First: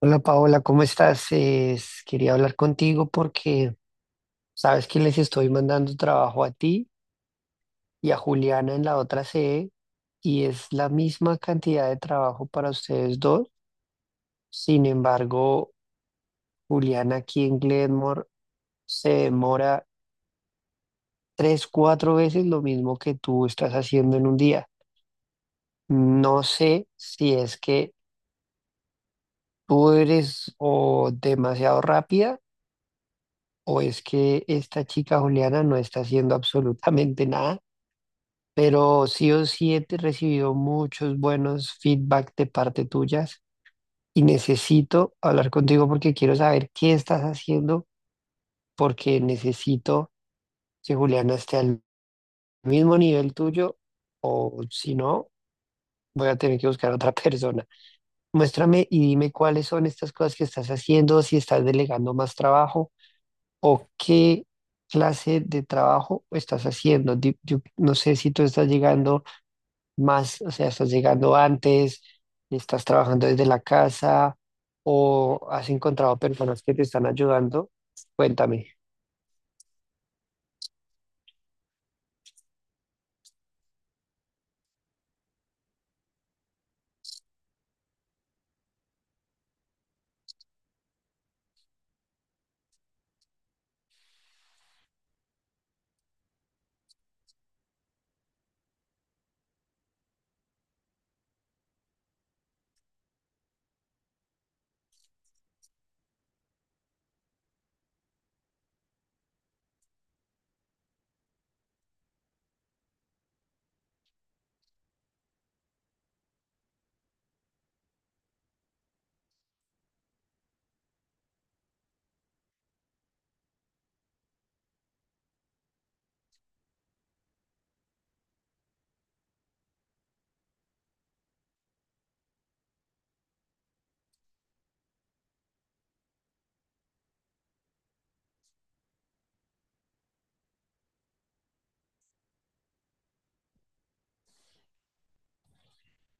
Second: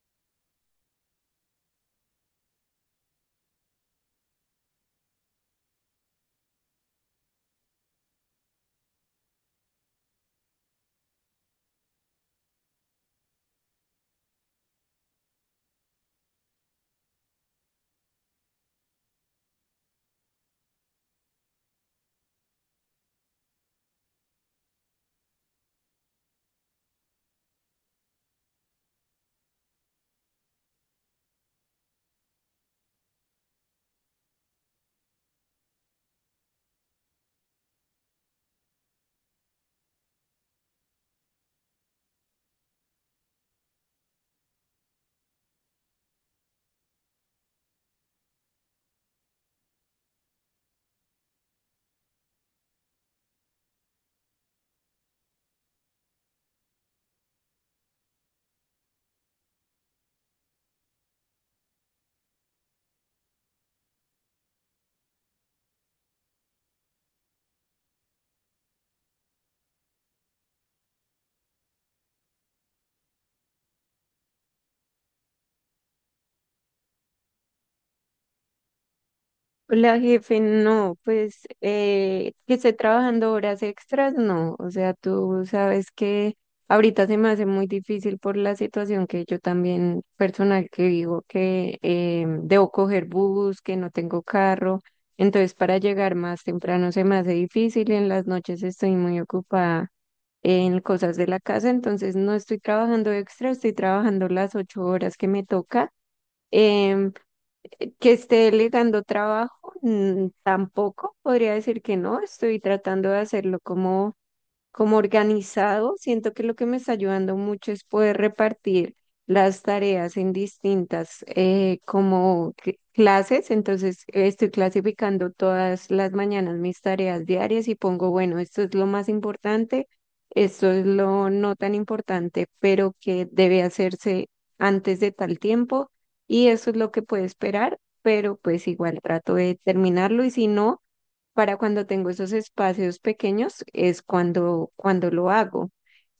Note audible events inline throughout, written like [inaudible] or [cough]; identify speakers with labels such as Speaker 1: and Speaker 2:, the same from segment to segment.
Speaker 1: Hola Paola, ¿cómo estás? Quería hablar contigo porque sabes que les estoy mandando trabajo a ti y a Juliana en la otra sede y es la misma cantidad de trabajo para ustedes dos. Sin embargo, Juliana aquí en Glenmore se demora tres, cuatro veces lo mismo que tú estás haciendo en un día. No sé si es que tú eres o demasiado rápida o es que esta chica Juliana no está haciendo [laughs] absolutamente nada, pero sí o sí he recibido muchos buenos feedback de parte tuyas y necesito hablar contigo porque quiero saber qué estás haciendo, porque necesito que Juliana esté al mismo nivel tuyo o, si no, voy a tener que buscar a otra [laughs] persona. Muéstrame y dime cuáles son estas cosas que estás haciendo, si estás delegando más trabajo o qué clase de trabajo estás haciendo. Yo no sé si tú estás llegando más, o sea, estás llegando antes, estás trabajando desde la casa o has encontrado personas que te están ayudando. Cuéntame.
Speaker 2: La jefe, no, pues que esté trabajando horas extras, no. O sea, tú sabes que ahorita se me hace muy difícil por la situación que yo también personal que digo que debo coger bus, que no tengo carro. Entonces, para llegar más temprano se me hace difícil. En las noches estoy muy ocupada en cosas de la casa, entonces no estoy trabajando extra, estoy trabajando las 8 horas que me toca. Em, que esté delegando trabajo, tampoco podría decir que no, estoy tratando de hacerlo como organizado, siento que lo que me está ayudando mucho es poder repartir las tareas en distintas como clases. Entonces, estoy clasificando todas las mañanas mis tareas diarias y pongo, bueno, esto es lo más importante, esto es lo no tan importante, pero que debe hacerse antes de tal tiempo y eso es lo que puede esperar, pero pues igual trato de terminarlo y si no para cuando tengo esos espacios pequeños es cuando lo hago.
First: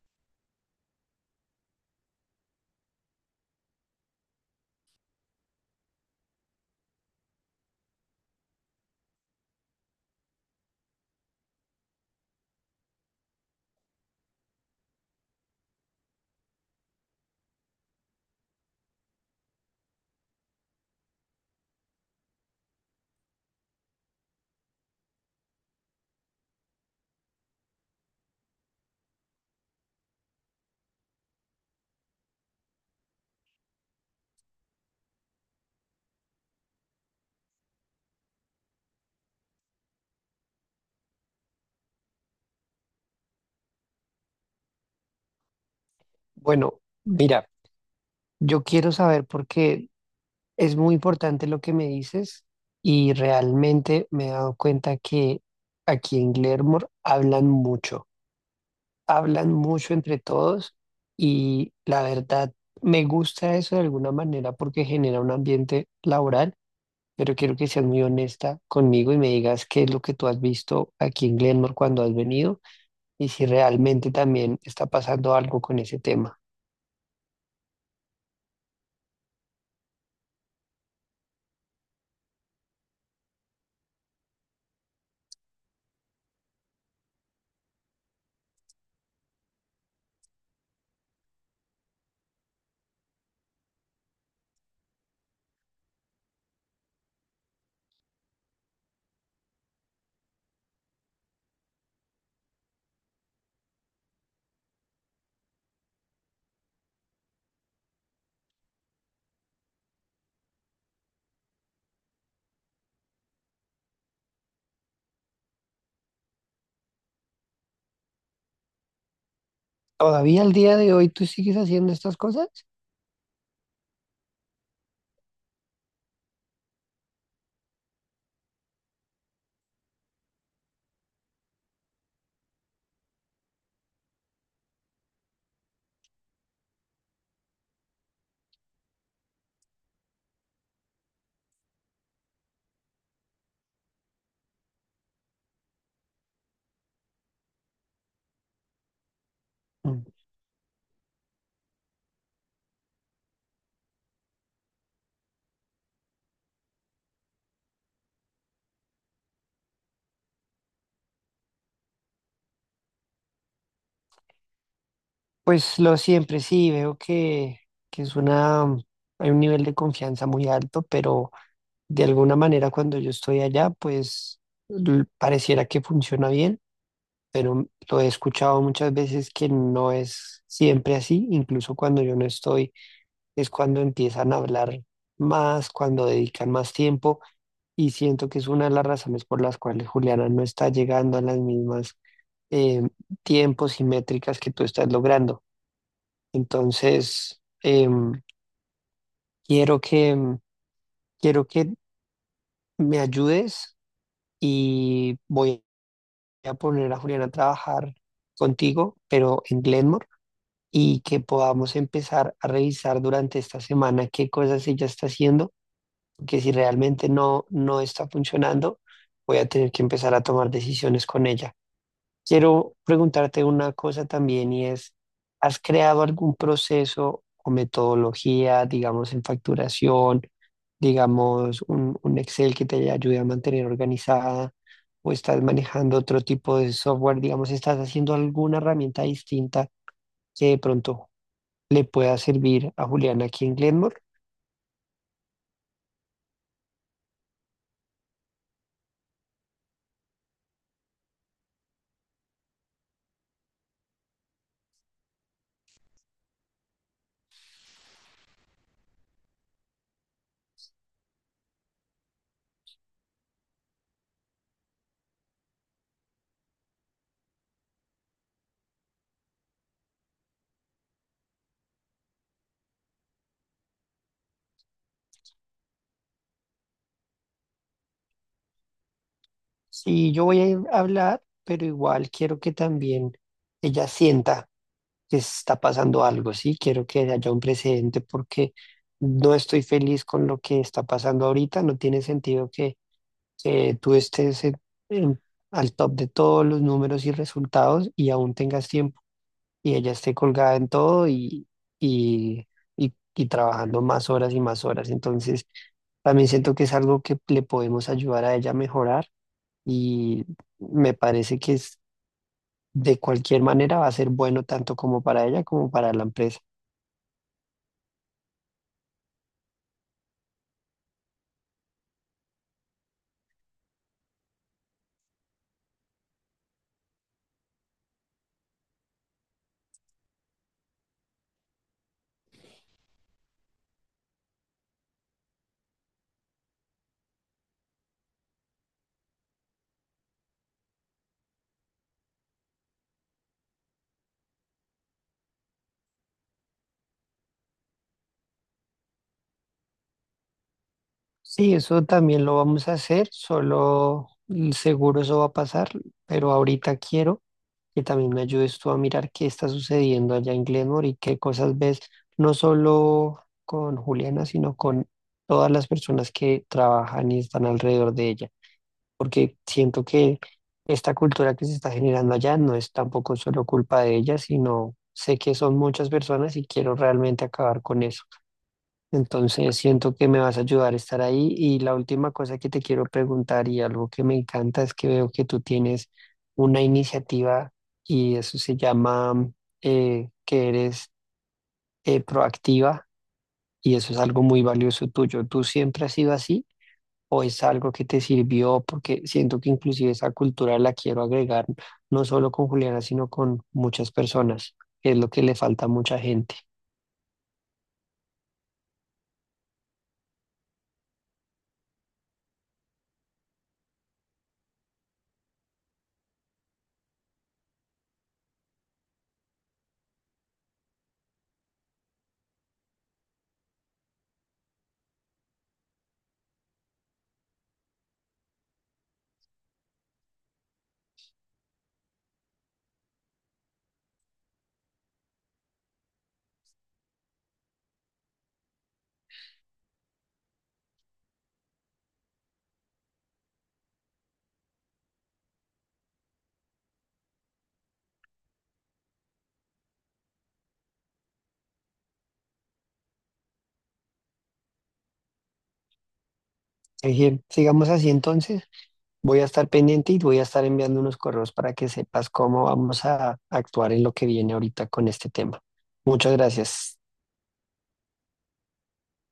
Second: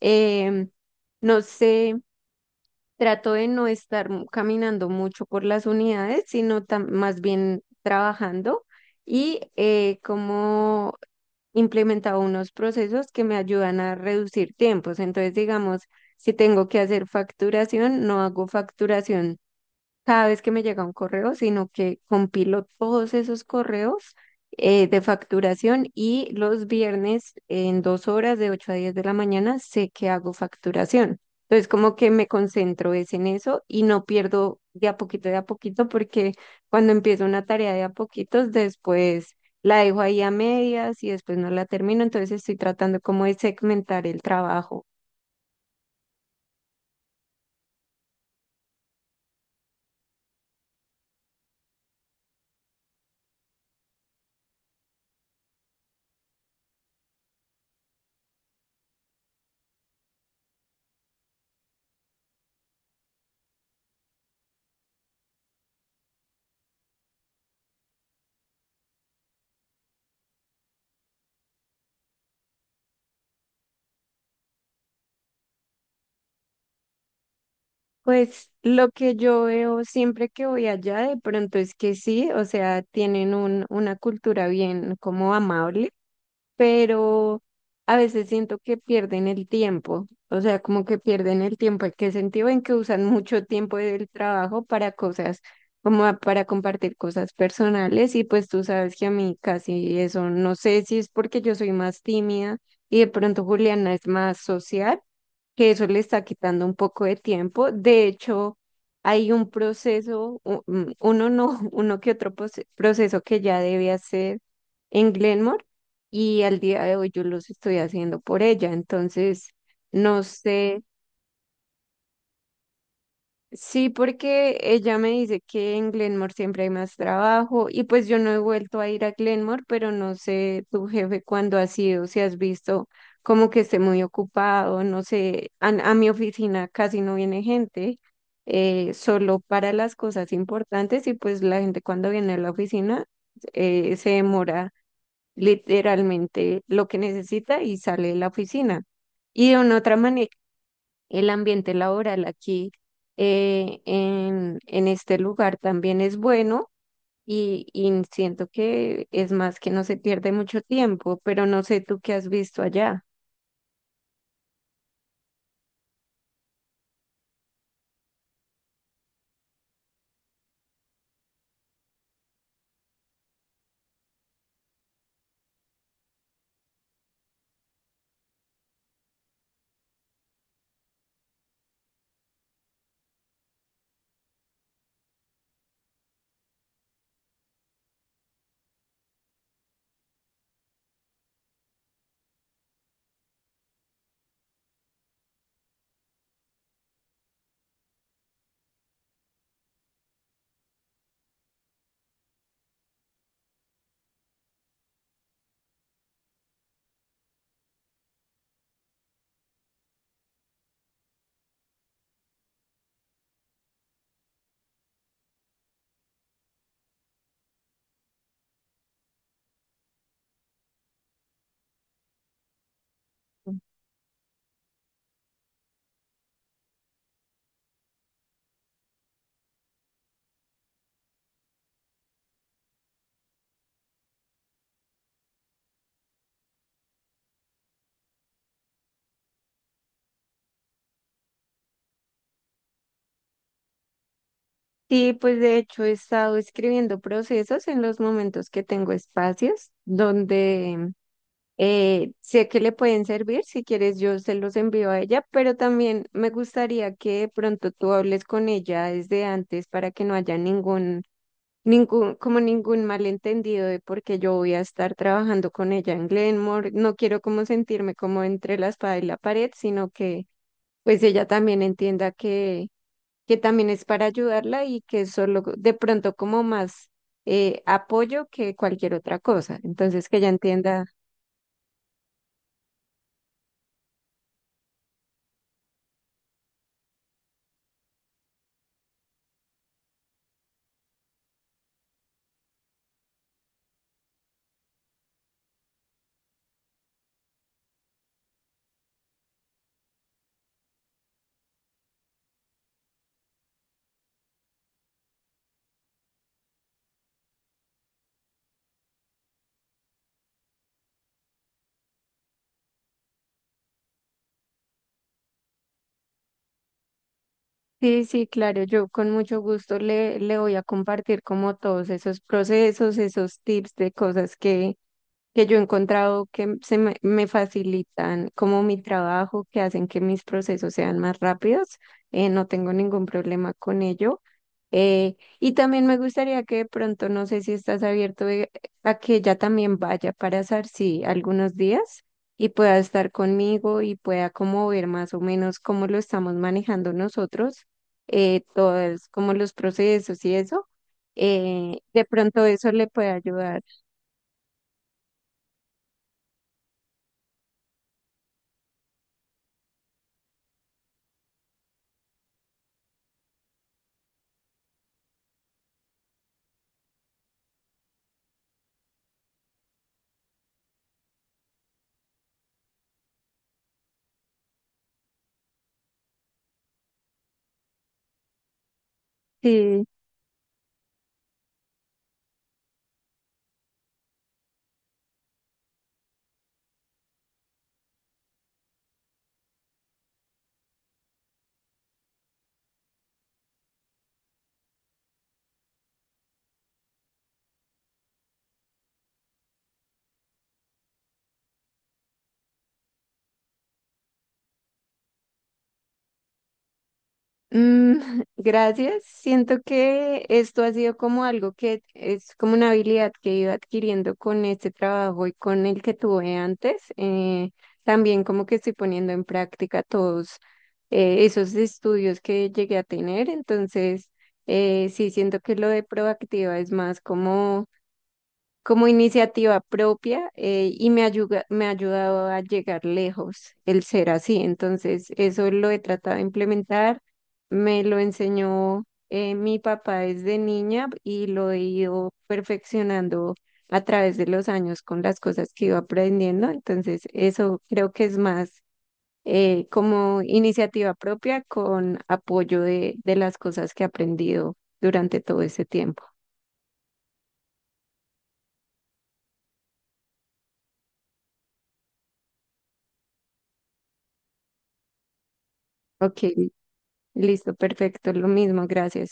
Speaker 2: Em, no sé, trato de no estar caminando mucho por las unidades, sino más bien trabajando y como implementado unos procesos que me ayudan a reducir tiempos. Entonces, digamos, si tengo que hacer facturación, no hago facturación cada vez que me llega un correo, sino que compilo todos esos correos de facturación y los viernes en 2 horas de 8 a 10 de la mañana sé que hago facturación. Entonces como que me concentro es en eso y no pierdo de a poquito, porque cuando empiezo una tarea de a poquitos, después la dejo ahí a medias y después no la termino. Entonces estoy tratando como de segmentar el trabajo.
Speaker 1: Bueno, mira, yo quiero saber porque es muy importante lo que me dices y realmente me he dado cuenta que aquí en Glenmore hablan mucho entre todos y la verdad me gusta eso de alguna manera porque genera un ambiente laboral, pero quiero que seas muy honesta conmigo y me digas qué es lo que tú has visto aquí en Glenmore cuando has venido y si realmente también está pasando algo con ese tema.
Speaker 2: Pues lo que yo veo siempre que voy allá de pronto es que sí, o sea, tienen una cultura bien como amable, pero a veces siento que pierden el tiempo, o sea, como que pierden el tiempo. ¿En qué sentido? En que usan mucho tiempo del trabajo para cosas, como para compartir cosas personales y pues tú sabes que a mí casi eso, no sé si es porque yo soy más tímida y de pronto Juliana es más social que eso le está quitando un poco de tiempo. De hecho, hay un proceso, uno no, [laughs] uno que otro proceso que ya debe hacer en Glenmore y al día de hoy yo los estoy haciendo por ella. Entonces, no
Speaker 1: ¿Todavía al día
Speaker 2: sé.
Speaker 1: de hoy tú sigues haciendo estas cosas?
Speaker 2: Sí, porque ella me dice que en Glenmore siempre hay más trabajo y pues yo no he vuelto a ir a Glenmore, pero no sé tu jefe cuándo ha sido, si has visto como que esté muy ocupado, no sé, a mi oficina casi no viene gente, solo para las cosas importantes y pues la gente cuando viene a la oficina se demora literalmente lo que necesita y sale de la oficina. Y de una otra
Speaker 1: Mm.
Speaker 2: manera el ambiente laboral aquí en este lugar también es bueno y siento que es más que no se pierde mucho tiempo, pero no sé tú qué has visto allá.
Speaker 1: Pues lo siempre, sí, veo que es una, hay un nivel de confianza muy alto, pero de alguna manera cuando yo estoy allá, pues pareciera que funciona bien, pero lo he escuchado muchas veces que no es siempre así, incluso cuando yo no estoy es cuando empiezan a hablar más, cuando dedican más tiempo y siento que es una de las razones por las cuales Juliana no está llegando a las mismas eh, tiempos y métricas que tú estás logrando. Entonces, quiero quiero que me ayudes y voy a poner a Juliana a trabajar contigo, pero en Glenmore, y que podamos empezar a revisar durante esta semana qué cosas ella está haciendo, que si realmente no, no está funcionando, voy a tener que empezar a tomar decisiones con ella. Quiero preguntarte una cosa también y es, ¿has creado algún proceso o metodología, digamos, en facturación, digamos, un Excel que te ayude a mantener organizada, o estás manejando otro tipo de software, digamos, estás haciendo alguna herramienta distinta que de pronto le pueda servir a Juliana aquí en Glenmore?
Speaker 2: Sí, pues de hecho he estado escribiendo procesos en los momentos que tengo espacios donde sé que le pueden servir, si quieres yo se los envío a ella, pero también me gustaría que de pronto tú hables con ella desde antes para que no haya ningún ningún, como ningún malentendido de por qué yo voy a estar trabajando con ella en Glenmore. No quiero como sentirme como entre la espada y la pared, sino que pues ella también entienda que también es para ayudarla y que es solo de pronto como más apoyo que cualquier otra cosa. Entonces
Speaker 1: Sí,
Speaker 2: que
Speaker 1: yo
Speaker 2: ella
Speaker 1: voy a
Speaker 2: entienda.
Speaker 1: hablar, pero igual quiero que también ella sienta que está pasando algo, ¿sí? Quiero que haya un precedente porque no estoy feliz con lo que está pasando ahorita. No tiene sentido que tú estés en- al top de todos los números y resultados y aún tengas tiempo y ella esté colgada en todo y, y trabajando más horas y más horas. Entonces, también siento que es algo que le podemos ayudar a ella a mejorar y me parece que es, de cualquier manera, va a ser bueno tanto como para ella como para la empresa.
Speaker 2: Sí, sí, claro, yo con mucho gusto le voy a compartir como todos esos procesos, esos tips de cosas que yo he encontrado que se me facilitan como mi trabajo, que hacen que mis procesos sean más rápidos. No tengo ningún problema con ello. Y también me gustaría que de pronto, no sé si estás abierto a que ella también vaya para Sarsi algunos días y pueda estar conmigo y pueda como ver más o menos cómo lo estamos manejando nosotros, todos como los procesos y eso.
Speaker 1: Sí, eso
Speaker 2: De
Speaker 1: también lo
Speaker 2: pronto
Speaker 1: vamos
Speaker 2: eso
Speaker 1: a
Speaker 2: le
Speaker 1: hacer,
Speaker 2: puede ayudar.
Speaker 1: solo seguro eso va a pasar, pero ahorita quiero que también me ayudes tú a mirar qué está sucediendo allá en Glenmore y qué cosas ves, no solo con Juliana, sino con todas las personas que trabajan y están alrededor de ella. Porque siento que esta cultura que se está generando allá no es tampoco solo culpa de ella, sino sé que son muchas personas y quiero realmente acabar con eso. Entonces
Speaker 2: Sí.
Speaker 1: siento que me vas a ayudar a estar ahí. Y la última cosa que te quiero preguntar, y algo que me encanta, es que veo que tú tienes una iniciativa y eso se llama que eres proactiva, y eso es algo muy valioso tuyo. ¿Tú siempre has sido así? ¿O es algo que te sirvió? Porque siento que inclusive esa cultura la quiero agregar no solo con Juliana, sino con muchas personas, que es lo que le falta a mucha gente.
Speaker 2: Mm, [laughs] gracias. Siento que esto ha sido como algo que es como una habilidad que he ido adquiriendo con este trabajo y con el que tuve antes. También como que estoy poniendo en práctica todos esos estudios que llegué a tener. Entonces, sí, siento que lo de proactiva es más como iniciativa propia y me ayuda, me ha ayudado a llegar lejos el ser así. Entonces, eso lo he tratado de implementar, me lo enseñó mi papá desde niña y lo he ido perfeccionando a través de los años con las cosas que iba aprendiendo. Entonces, eso creo que es más como iniciativa propia con apoyo de las cosas que he aprendido durante todo ese tiempo.
Speaker 1: Sigamos así entonces, voy a estar pendiente y voy a estar enviando unos correos para que sepas cómo vamos a actuar en lo que viene ahorita con este tema. Muchas
Speaker 2: Ok,
Speaker 1: gracias.
Speaker 2: listo, perfecto, lo mismo, gracias.